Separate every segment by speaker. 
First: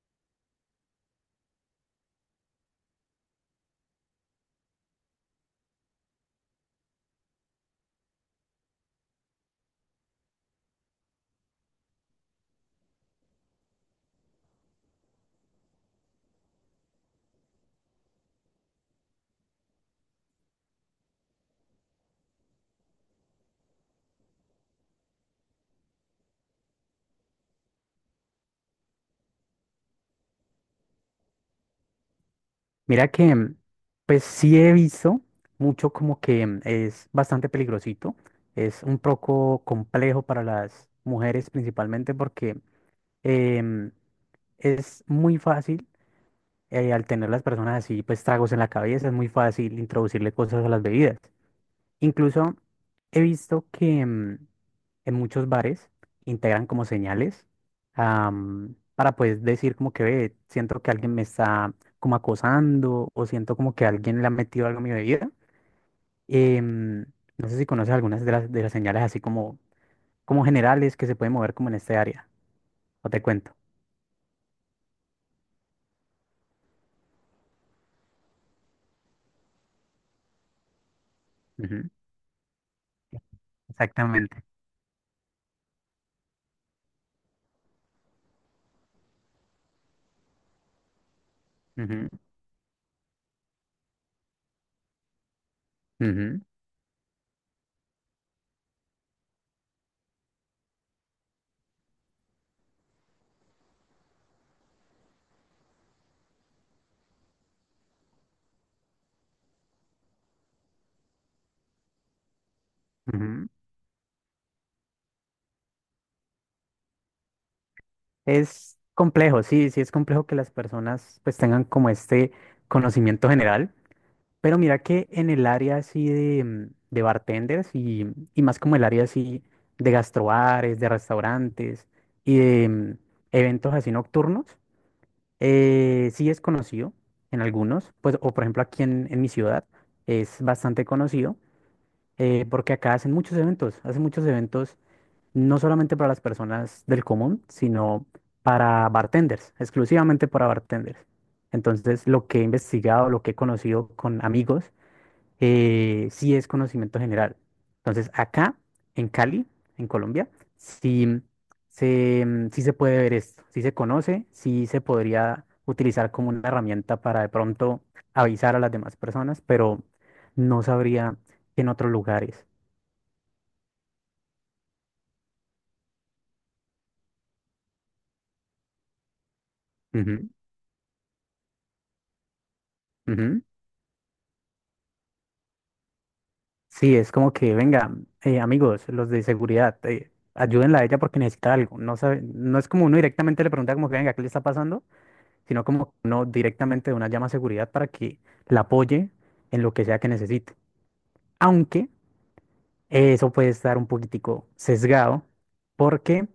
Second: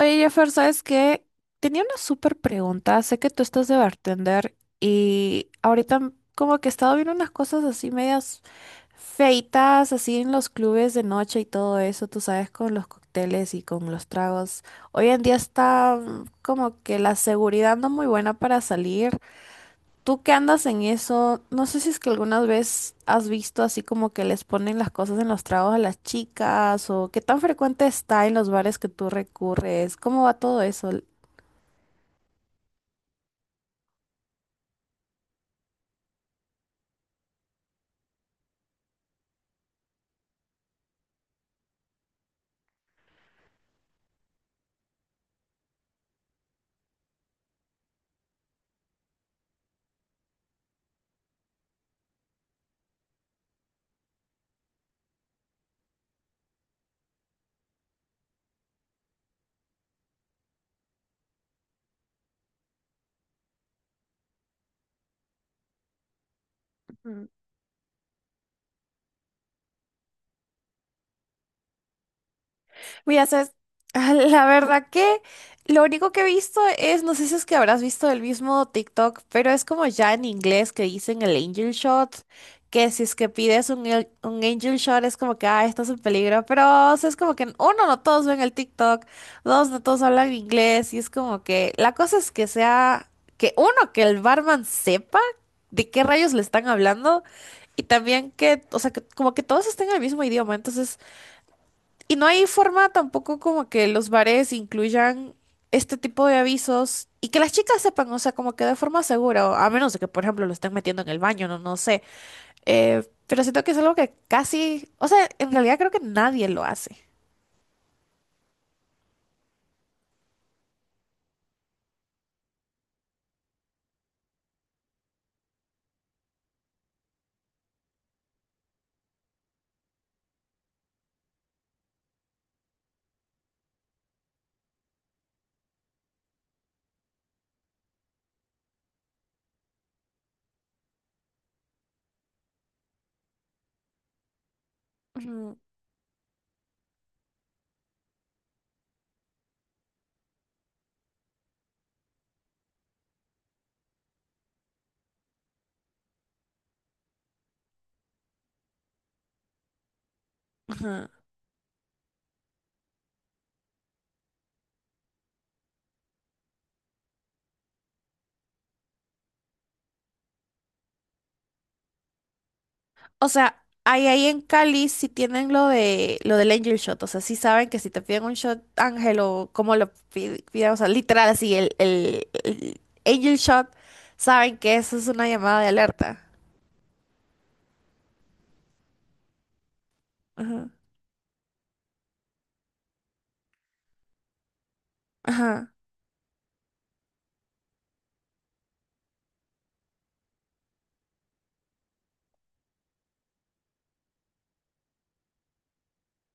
Speaker 1: Oye, Jeffer, ¿sabes qué? Tenía una súper pregunta. Sé que tú estás de bartender y ahorita como que he estado viendo unas cosas así medias feitas, así en los clubes de noche y todo eso, tú sabes, con los cócteles y con los tragos. Hoy en día está como que la seguridad no muy buena para salir. Tú que andas en eso, no sé si es que alguna vez has visto así como que les ponen las cosas en los tragos a las chicas o qué tan frecuente está en los bares que tú recurres. ¿Cómo va todo eso?
Speaker 2: Mira que, pues sí he visto mucho como que es bastante peligrosito, es un poco complejo para las mujeres principalmente porque em, es muy fácil al tener las personas así, pues tragos en la cabeza, es muy fácil introducirle cosas a las bebidas. Incluso he visto que en muchos bares integran como señales, para pues decir como que ve, siento que alguien me está como acosando o siento como que alguien le ha metido algo a mi bebida. Em,
Speaker 1: Ujú.
Speaker 2: no sé si conoces algunas de las señales así como, como generales que se pueden mover como en este área. O te
Speaker 1: Mira, sabes,
Speaker 2: cuento.
Speaker 1: la verdad que lo único que he visto es, no sé si es que habrás visto el mismo TikTok, pero es como ya en inglés que dicen el angel
Speaker 2: Ujú.
Speaker 1: shot, que si es que pides un
Speaker 2: Exactamente.
Speaker 1: angel shot es como que, ah, estás en peligro, pero o sea, es como que uno, no todos ven el TikTok, dos, no todos hablan inglés, y es como que la
Speaker 2: Ujú,
Speaker 1: cosa es que sea, que uno, que el barman sepa de qué rayos
Speaker 2: ujú,
Speaker 1: le están hablando. Y también que, o sea, que como que todos estén en el mismo idioma. Entonces, y no hay forma tampoco como que los bares incluyan este tipo de avisos y que las chicas sepan, o sea, como que de forma segura, o a menos de que, por ejemplo, lo estén metiendo en el baño, no, no sé. Pero
Speaker 2: ujú.
Speaker 1: siento que es algo que casi, o sea, en realidad creo que nadie lo hace.
Speaker 2: Es complejo, sí, sí es complejo que las personas pues tengan como este conocimiento general. Pero mira que en el área así de, de bartenders y más como el área así de gastrobares, de restaurantes y de eventos así nocturnos, sí es conocido en algunos, pues, o por ejemplo aquí en mi ciudad es bastante conocido, porque acá hacen muchos eventos
Speaker 1: Ujú,
Speaker 2: no solamente para las personas del común, sino para bartenders, exclusivamente para bartenders. Entonces, lo que he investigado, lo que he conocido con amigos, sí es conocimiento general. Entonces, acá, en Cali, en Colombia, sí
Speaker 1: ujú.
Speaker 2: sí se puede ver esto, sí se conoce, sí se podría utilizar como una herramienta para de pronto avisar a las demás personas, pero no sabría que en otros lugares.
Speaker 1: O sea, ahí en Cali sí tienen lo del angel shot, o sea, sí saben que si te piden un shot ángel o como lo
Speaker 2: Ujú,
Speaker 1: piden, o sea, literal así el angel
Speaker 2: ujú.
Speaker 1: shot, saben que eso es una llamada de alerta.
Speaker 2: Sí, es como que, venga, amigos, los de seguridad,
Speaker 1: Ajá,
Speaker 2: ayúdenla a ella porque necesita algo. No sabe, no es como uno directamente le pregunta como que, venga, ¿qué le está pasando? Sino
Speaker 1: ajá,
Speaker 2: como no directamente de una llama a seguridad para que la apoye en lo que sea que necesite. Aunque eso puede estar un poquitico sesgado porque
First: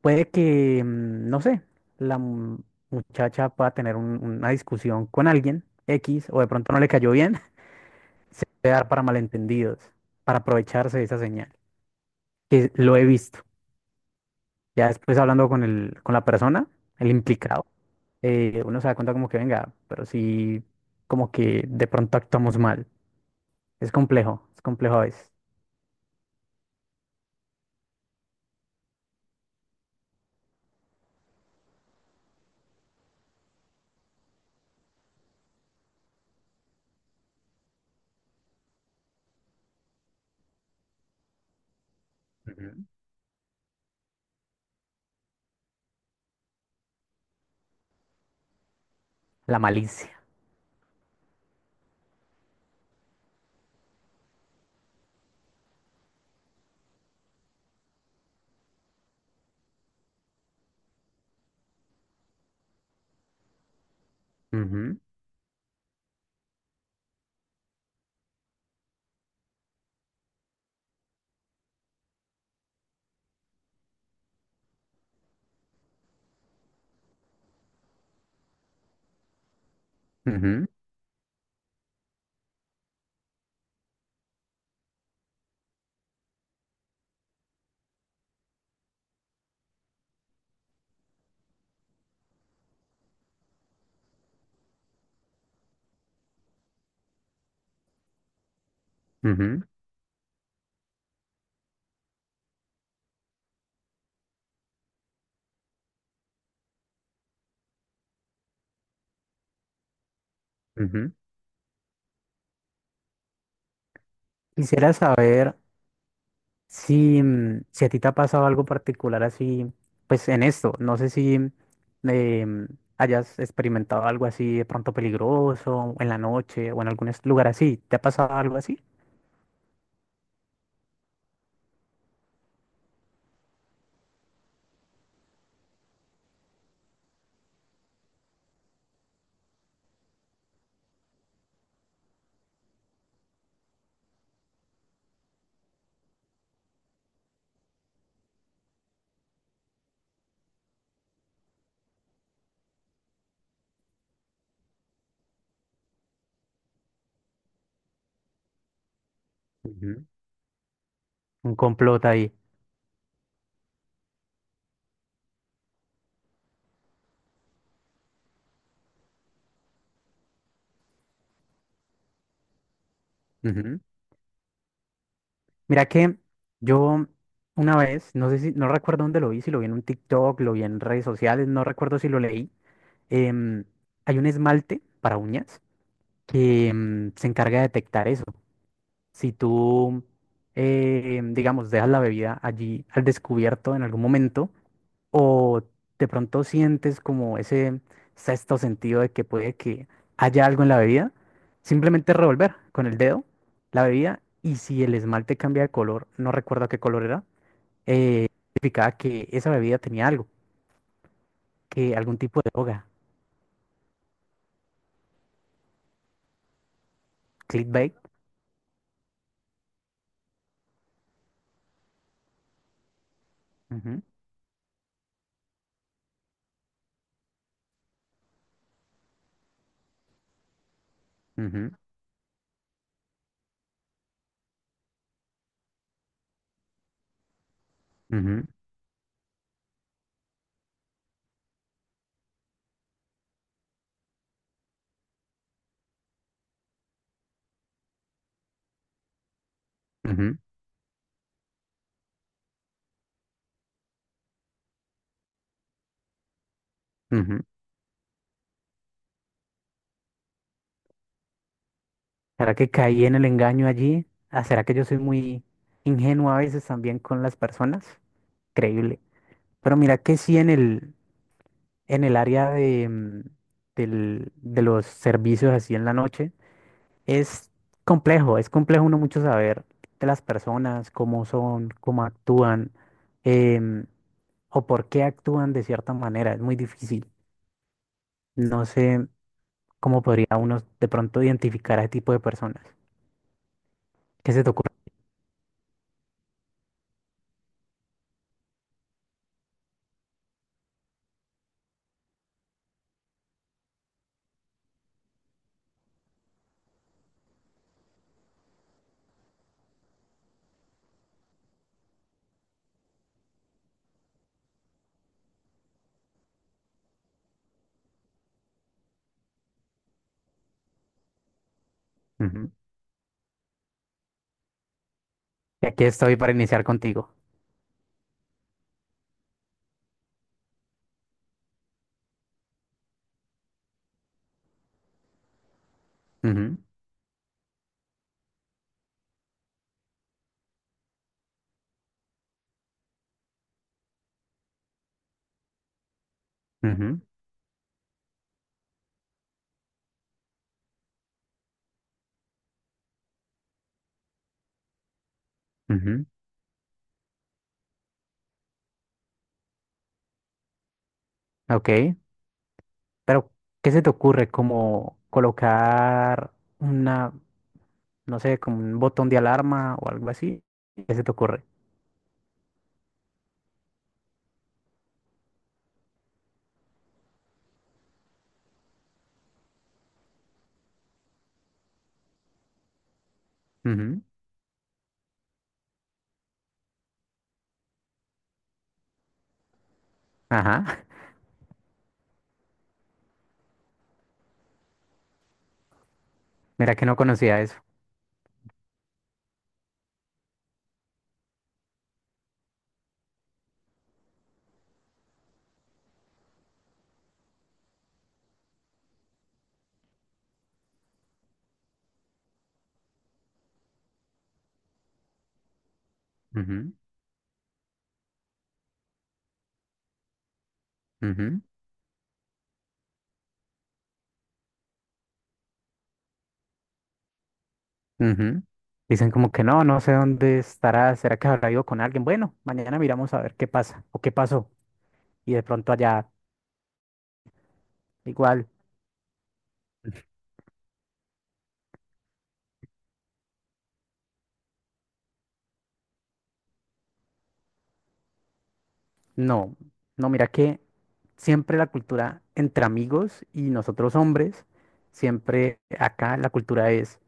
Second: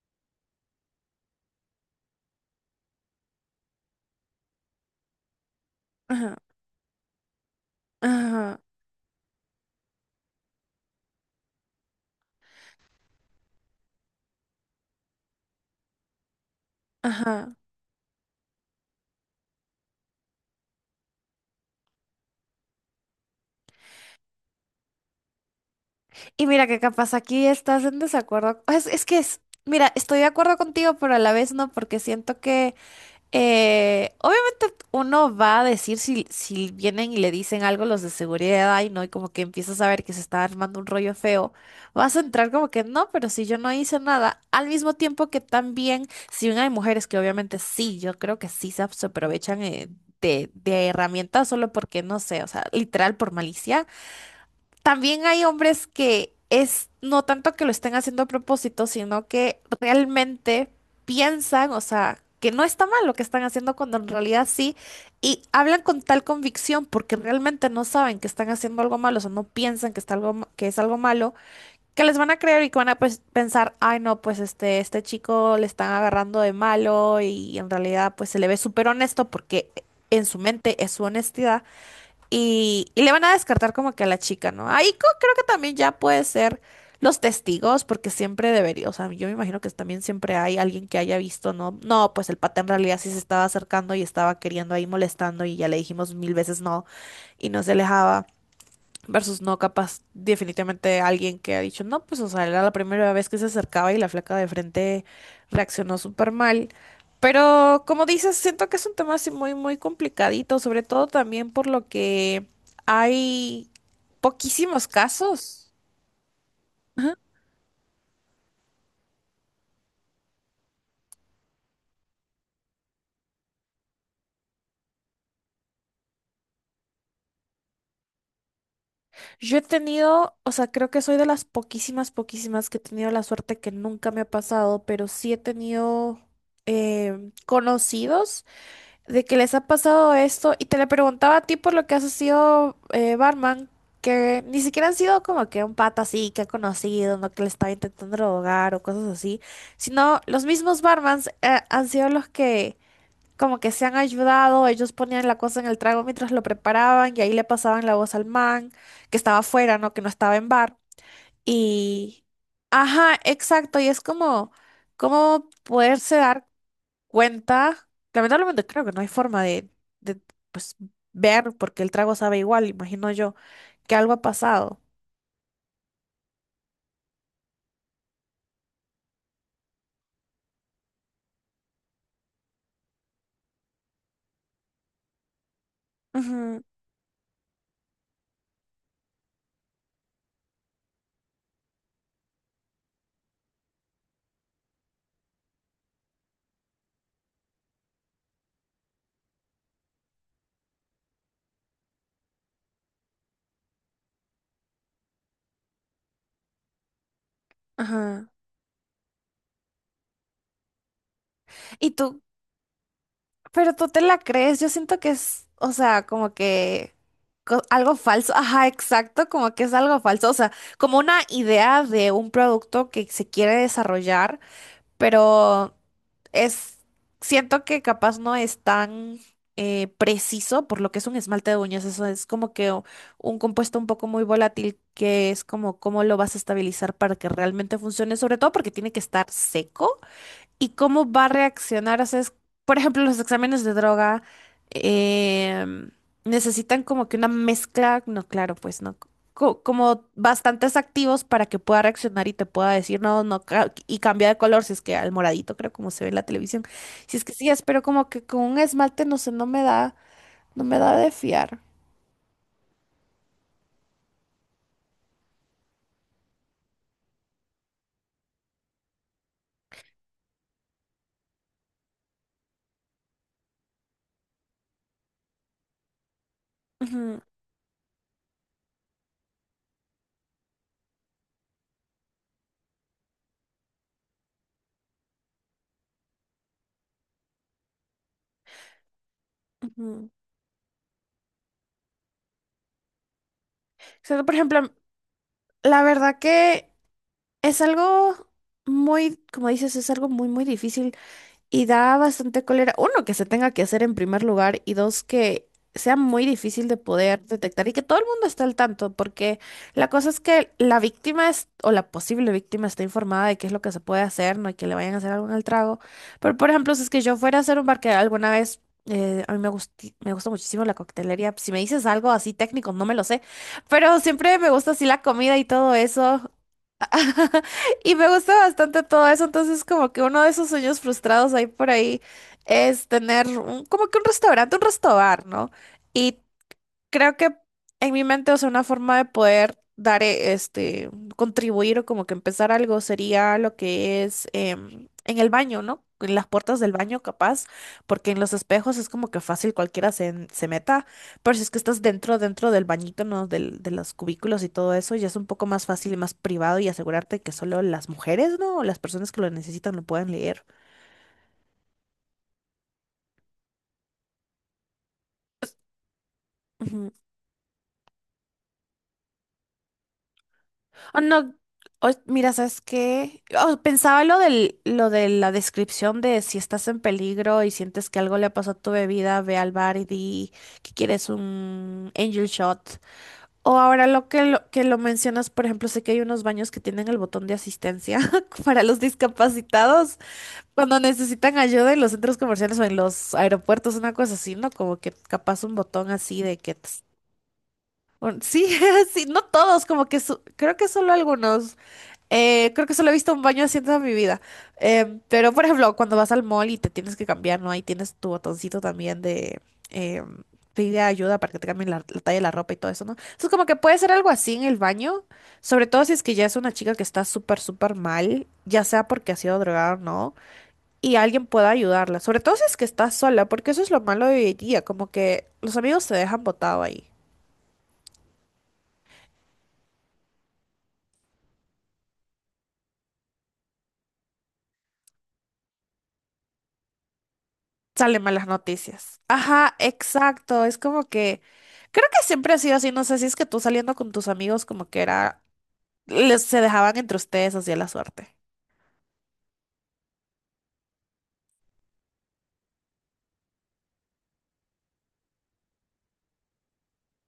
Speaker 2: puede que, no sé, la mu- muchacha pueda tener una discusión con alguien X
Speaker 1: ajá,
Speaker 2: o de pronto no le cayó bien, se
Speaker 1: ajá,
Speaker 2: puede dar para malentendidos, para aprovecharse de esa señal, que lo he visto. Ya después hablando con el, con la persona, el
Speaker 1: ajá.
Speaker 2: implicado, uno se da cuenta como que venga, pero sí, como que de pronto actuamos mal. Es complejo a veces.
Speaker 1: Y mira que capaz aquí estás en desacuerdo. Mira, estoy de acuerdo contigo, pero a la vez no, porque siento que obviamente uno va a decir si vienen y le dicen algo los de seguridad, y ¿no? Y como que empiezas a ver que se está armando un rollo feo, vas a entrar como
Speaker 2: Ujú.
Speaker 1: que no, pero si yo no hice nada, al mismo tiempo que también, si bien hay mujeres que obviamente sí, yo creo que sí se
Speaker 2: La
Speaker 1: aprovechan eh,
Speaker 2: malicia.
Speaker 1: de, de herramientas solo porque, no sé, o sea, literal por malicia. También hay hombres que es no tanto que lo estén haciendo a propósito, sino que realmente piensan, o sea, que no está mal lo que están haciendo cuando en realidad sí,
Speaker 2: Ujú,
Speaker 1: y hablan con tal convicción porque realmente no saben que están haciendo algo malo, o sea, no piensan que está algo, que es algo malo, que les van a creer y que van a pues, pensar, ay no, pues este chico le están agarrando de malo y en realidad pues se le ve súper honesto porque en su
Speaker 2: ujú,
Speaker 1: mente es su honestidad. Y le van a descartar como que a la chica, ¿no? Ahí creo que también ya puede ser los testigos, porque siempre debería, o sea, yo me imagino que también siempre hay alguien que haya visto, ¿no? No, pues el pata en realidad sí se estaba acercando y estaba queriendo ahí molestando y ya le dijimos mil veces no y no se alejaba. Versus no,
Speaker 2: ujú,
Speaker 1: capaz, definitivamente alguien que ha dicho, no, pues, o sea, era la primera vez que se acercaba y la flaca de frente reaccionó súper mal. Pero, como dices, siento que es un tema así muy, muy complicadito, sobre todo
Speaker 2: ujú.
Speaker 1: también por lo que hay poquísimos
Speaker 2: Quisiera saber
Speaker 1: casos.
Speaker 2: si, si a ti te ha pasado algo particular así, pues en esto. No sé si eh, hayas experimentado algo así de pronto peligroso o en la noche o en algún lugar así. ¿Te ha pasado algo así?
Speaker 1: Yo he tenido, o sea, creo que soy de las poquísimas, poquísimas que he tenido la suerte que nunca me ha pasado, pero sí he tenido conocidos de que les ha pasado esto y te le preguntaba a ti por lo que has sido barman, que ni siquiera han sido como que un pata así que ha conocido, no que le estaba intentando drogar o cosas así, sino los mismos barmans han sido los que como que se han ayudado, ellos ponían la cosa en el trago mientras lo preparaban y ahí le pasaban la voz al man que estaba afuera, ¿no? Que
Speaker 2: Ujú.
Speaker 1: no estaba en bar.
Speaker 2: Un complot
Speaker 1: Y...
Speaker 2: ahí.
Speaker 1: Ajá, exacto, y es como. ¿Cómo poderse dar cuenta? Lamentablemente creo que no hay forma de, de, pues, ver, porque el trago sabe igual, imagino yo,
Speaker 2: Ujú.
Speaker 1: que algo ha pasado.
Speaker 2: Mira que yo una vez, no sé si, no recuerdo dónde lo vi, si lo vi en un TikTok, lo vi en redes sociales, no recuerdo si lo leí. em, Hay un esmalte para uñas
Speaker 1: Ujú,
Speaker 2: que se encarga de detectar eso. Si tú, digamos, dejas la bebida allí al descubierto en algún momento, o de pronto sientes como ese sexto sentido de que puede que haya algo en la bebida. Simplemente revolver con el dedo la bebida y si el esmalte cambia de color, no recuerdo qué color era,
Speaker 1: ajá.
Speaker 2: eh, significaba que esa bebida tenía algo,
Speaker 1: Y
Speaker 2: que algún
Speaker 1: tú,
Speaker 2: tipo de droga.
Speaker 1: pero tú te la crees, yo siento que es, o sea, como que
Speaker 2: Clickbait.
Speaker 1: algo falso, ajá, exacto, como que es algo falso, o sea, como una idea de un producto que se quiere
Speaker 2: Ujú,
Speaker 1: desarrollar. Pero es, siento que capaz no es tan preciso por lo que es un esmalte de
Speaker 2: ujú,
Speaker 1: uñas. Eso es como que un compuesto un poco muy volátil que es como cómo lo vas a estabilizar para que realmente funcione, sobre
Speaker 2: ujú,
Speaker 1: todo porque tiene que estar seco y cómo va a reaccionar. O sea, por ejemplo, los exámenes de droga em, necesitan como que una mezcla, no, claro, pues no, como
Speaker 2: ujú,
Speaker 1: bastantes activos para que pueda reaccionar y te pueda decir no, no, y cambia de color, si es que al moradito, creo, como se ve en la televisión. Si es que
Speaker 2: ujú.
Speaker 1: sí, espero como que con un esmalte, no sé, no me da de fiar.
Speaker 2: ¿Será que caí en el engaño allí? Ah, ¿será que yo soy muy ingenuo a veces también con las personas? Increíble. Pero mira que sí en el área de, de los servicios así en la noche,
Speaker 1: Ujú,
Speaker 2: es es complejo uno mucho saber de las personas, cómo son, cómo actúan, em, o por qué actúan de cierta manera, es muy difícil. No sé cómo
Speaker 1: ujú.
Speaker 2: podría uno de pronto identificar a ese tipo de personas.
Speaker 1: O sea,
Speaker 2: ¿Qué
Speaker 1: por
Speaker 2: se te
Speaker 1: ejemplo,
Speaker 2: ocurre?
Speaker 1: la verdad que es algo muy, como dices, es algo muy, muy difícil. Y da bastante cólera, uno, que se tenga que hacer en primer lugar y dos, que sea muy difícil de poder detectar y que todo el mundo esté al tanto, porque la cosa es que la víctima es, o la posible víctima está informada de qué es lo que se puede hacer, no hay que le vayan a hacer algo en el trago. Pero, por ejemplo, si es que yo fuera a hacer un bar que alguna vez, a mí me me gusta muchísimo la coctelería, si me dices algo así
Speaker 2: Ujú.
Speaker 1: técnico, no me lo sé, pero siempre me gusta así la comida y
Speaker 2: Y
Speaker 1: todo
Speaker 2: aquí estoy
Speaker 1: eso.
Speaker 2: para iniciar contigo.
Speaker 1: Y me gusta bastante todo eso, entonces como que uno de esos sueños frustrados ahí por ahí es tener como que un restaurante, un restobar, ¿no? Y
Speaker 2: Ujú,
Speaker 1: creo que en mi mente, o sea, una forma de poder dar, contribuir o como que empezar algo sería lo que es en el baño, ¿no? En las puertas del baño,
Speaker 2: ujú,
Speaker 1: capaz, porque en los espejos es como que fácil cualquiera se meta, pero si es que estás dentro, del bañito, ¿no? De los cubículos y todo eso, ya es un poco más fácil y
Speaker 2: ujú.
Speaker 1: más privado y asegurarte que solo las mujeres, ¿no? O las personas que lo necesitan lo puedan leer.
Speaker 2: Ok, pero ¿qué se te ocurre? Como colocar una... no sé, como un botón de alarma o algo así. ¿Qué
Speaker 1: Oh,
Speaker 2: se te
Speaker 1: no,
Speaker 2: ocurre?
Speaker 1: oh, mira, ¿sabes qué? Oh, pensaba lo de la descripción de si estás en peligro y sientes que algo le pasó a tu bebida, ve al bar y di que quieres un angel shot. O ahora
Speaker 2: Ujú.
Speaker 1: que lo mencionas, por ejemplo, sé que hay unos baños que tienen el botón de asistencia para los discapacitados cuando
Speaker 2: Ajá,
Speaker 1: necesitan ayuda en los centros comerciales o en los aeropuertos, una cosa así, ¿no? Como que capaz un botón así de que,
Speaker 2: mira
Speaker 1: tss,
Speaker 2: que no conocía eso.
Speaker 1: Sí, sí, no todos, como que creo que solo algunos. Creo que solo he visto un baño así en toda mi vida. Pero, por ejemplo, cuando vas al mall y te tienes que cambiar, ¿no? Ahí tienes tu botoncito también de eh, pide ayuda para que te cambien la talla de la ropa y todo eso, ¿no? Entonces, como que puede ser algo así en el baño, sobre todo si es que ya es una
Speaker 2: Ujú,
Speaker 1: chica que está súper, súper mal, ya sea porque ha sido drogada o no, y alguien
Speaker 2: ujú,
Speaker 1: pueda ayudarla, sobre todo si es que está sola, porque eso es lo malo de hoy en día, como que los amigos se dejan botado ahí.
Speaker 2: ujú. Dicen como que no, no sé dónde estará, será que habrá ido con alguien. Bueno, mañana miramos a ver qué pasa o qué pasó. Y de pronto allá,
Speaker 1: Salen malas
Speaker 2: igual,
Speaker 1: noticias. Ajá, exacto. Es como que creo que siempre ha sido así. No sé si es que tú saliendo con tus amigos como que era, se dejaban entre ustedes así a la suerte.
Speaker 2: no, no, mira que siempre la cultura entre amigos y nosotros hombres, siempre acá la cultura es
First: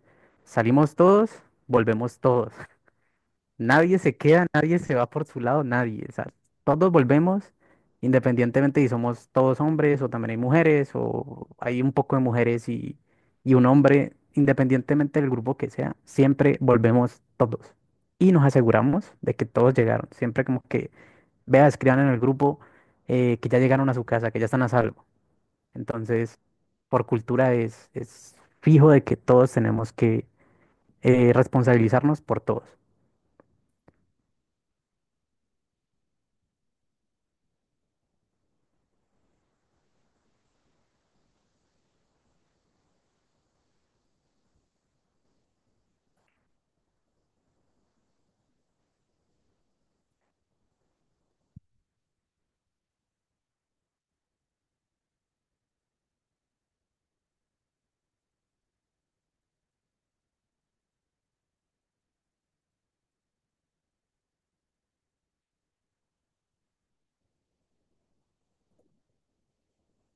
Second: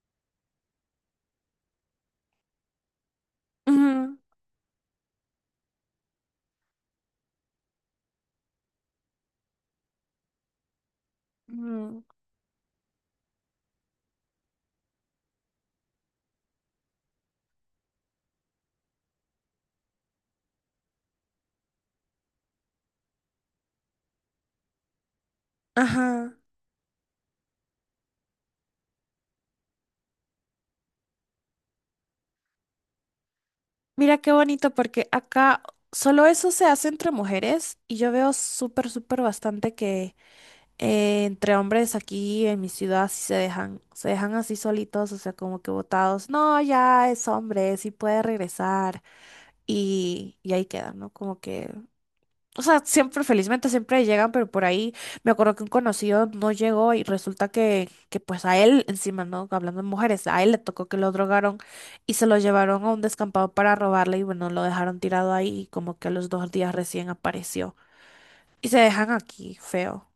Speaker 2: salimos todos, volvemos todos. Nadie se
Speaker 1: Ujú,
Speaker 2: queda, nadie se va por su lado, nadie. O sea, todos volvemos, independientemente si somos todos hombres o también hay mujeres o hay un
Speaker 1: ujú.
Speaker 2: poco de mujeres y un hombre, independientemente del grupo que sea, siempre volvemos todos. Y nos aseguramos de que todos llegaron. Siempre como que, vea, escriban en el grupo que ya llegaron a su casa, que ya están a salvo.
Speaker 1: Ajá.
Speaker 2: Entonces, por cultura es fijo de que todos tenemos que responsabilizarnos por todos.
Speaker 1: Mira qué bonito porque acá solo eso se hace entre mujeres y yo veo súper, súper bastante que entre hombres aquí en mi ciudad sí se dejan así solitos, o sea, como que botados. No, ya es hombre, sí puede regresar y ahí quedan, ¿no? Como que O sea, siempre, felizmente, siempre llegan, pero por ahí me acuerdo que un conocido no llegó y resulta que pues a él, encima, ¿no? Hablando de mujeres, a él le tocó que lo drogaron y se lo llevaron a un descampado para robarle y bueno, lo dejaron tirado ahí y como que a los 2 días recién apareció. Y se dejan aquí, feo.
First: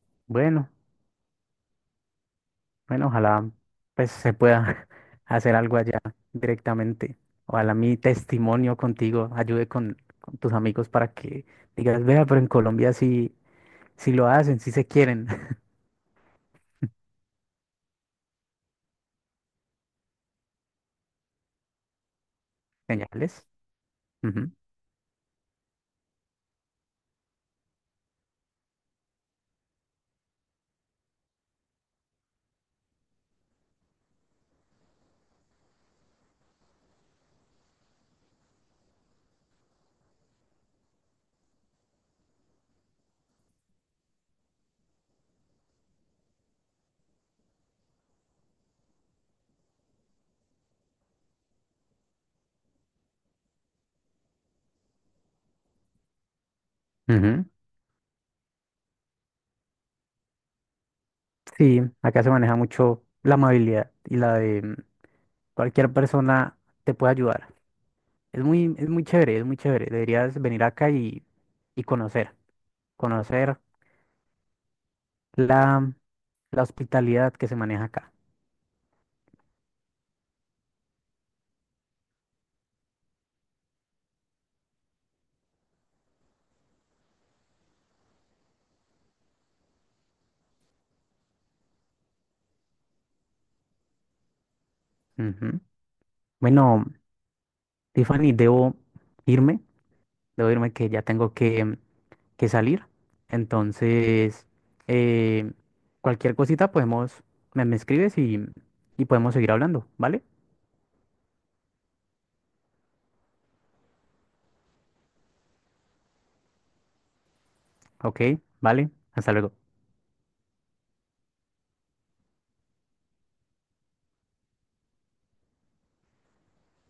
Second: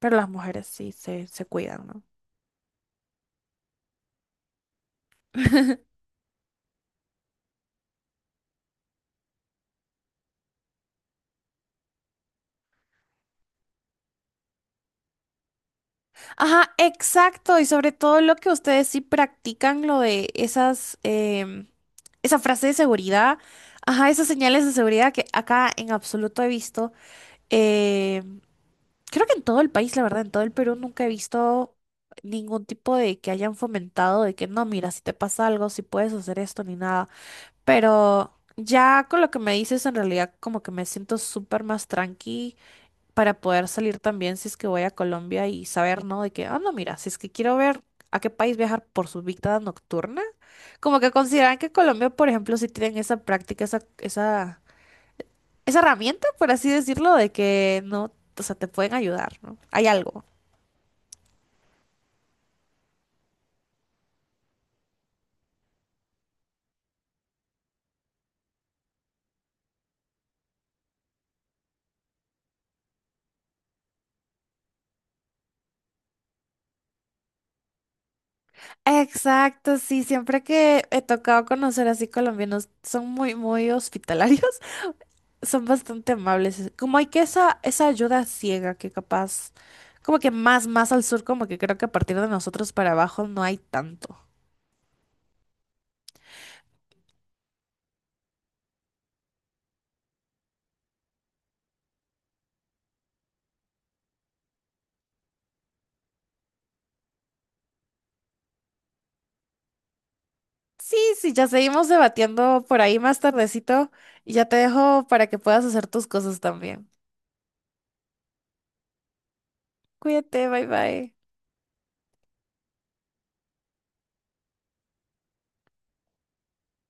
Speaker 1: Pero las mujeres
Speaker 2: Bueno.
Speaker 1: sí se cuidan, ¿no?
Speaker 2: Bueno, ojalá pues se pueda hacer algo allá directamente. Ojalá mi testimonio contigo ayude con tus amigos para que digas, vea, pero en Colombia sí, sí lo hacen, sí se quieren.
Speaker 1: Ajá, exacto. Y sobre todo lo que ustedes sí practican, lo de esas, esa frase de seguridad,
Speaker 2: Señales.
Speaker 1: ajá, esas
Speaker 2: Ujú,
Speaker 1: señales de seguridad que acá en absoluto he visto. Em, creo que en todo el país, la verdad, en todo el Perú nunca he visto ningún tipo de que hayan fomentado de que no, mira, si te pasa algo, si puedes hacer esto ni nada. Pero ya con lo que me dices, en realidad como que me siento súper más tranqui para poder salir también si es que voy a Colombia y saber, ¿no? De que, ah, no, mira, si es que quiero ver a qué país viajar por su vida nocturna, como que consideran que Colombia, por ejemplo, sí tienen esa práctica, esa, herramienta, por así decirlo, de
Speaker 2: ujú.
Speaker 1: que no, o sea, te pueden ayudar, ¿no? Hay algo.
Speaker 2: Sí, acá se maneja mucho la amabilidad y la de cualquier persona te puede ayudar. Es muy chévere, es muy chévere. Deberías venir acá y conocer, conocer la, la hospitalidad que se maneja acá.
Speaker 1: Exacto, sí, siempre que he tocado conocer así colombianos, son muy, muy hospitalarios. Son bastante amables. Como hay que esa ayuda ciega que capaz, como que más, más al sur, como que creo que a partir de nosotros para abajo no hay tanto.
Speaker 2: Ujú. Bueno. Tiffany, irme, debo irme que ya tengo que salir. Entonces, eh, cualquier cosita podemos, me escribes y podemos seguir hablando, ¿vale?
Speaker 1: Sí, sí, ya seguimos debatiendo por ahí más tardecito y ya te dejo para que puedas hacer tus cosas también.
Speaker 2: Ok, vale, hasta luego.
Speaker 1: Cuídate, bye bye.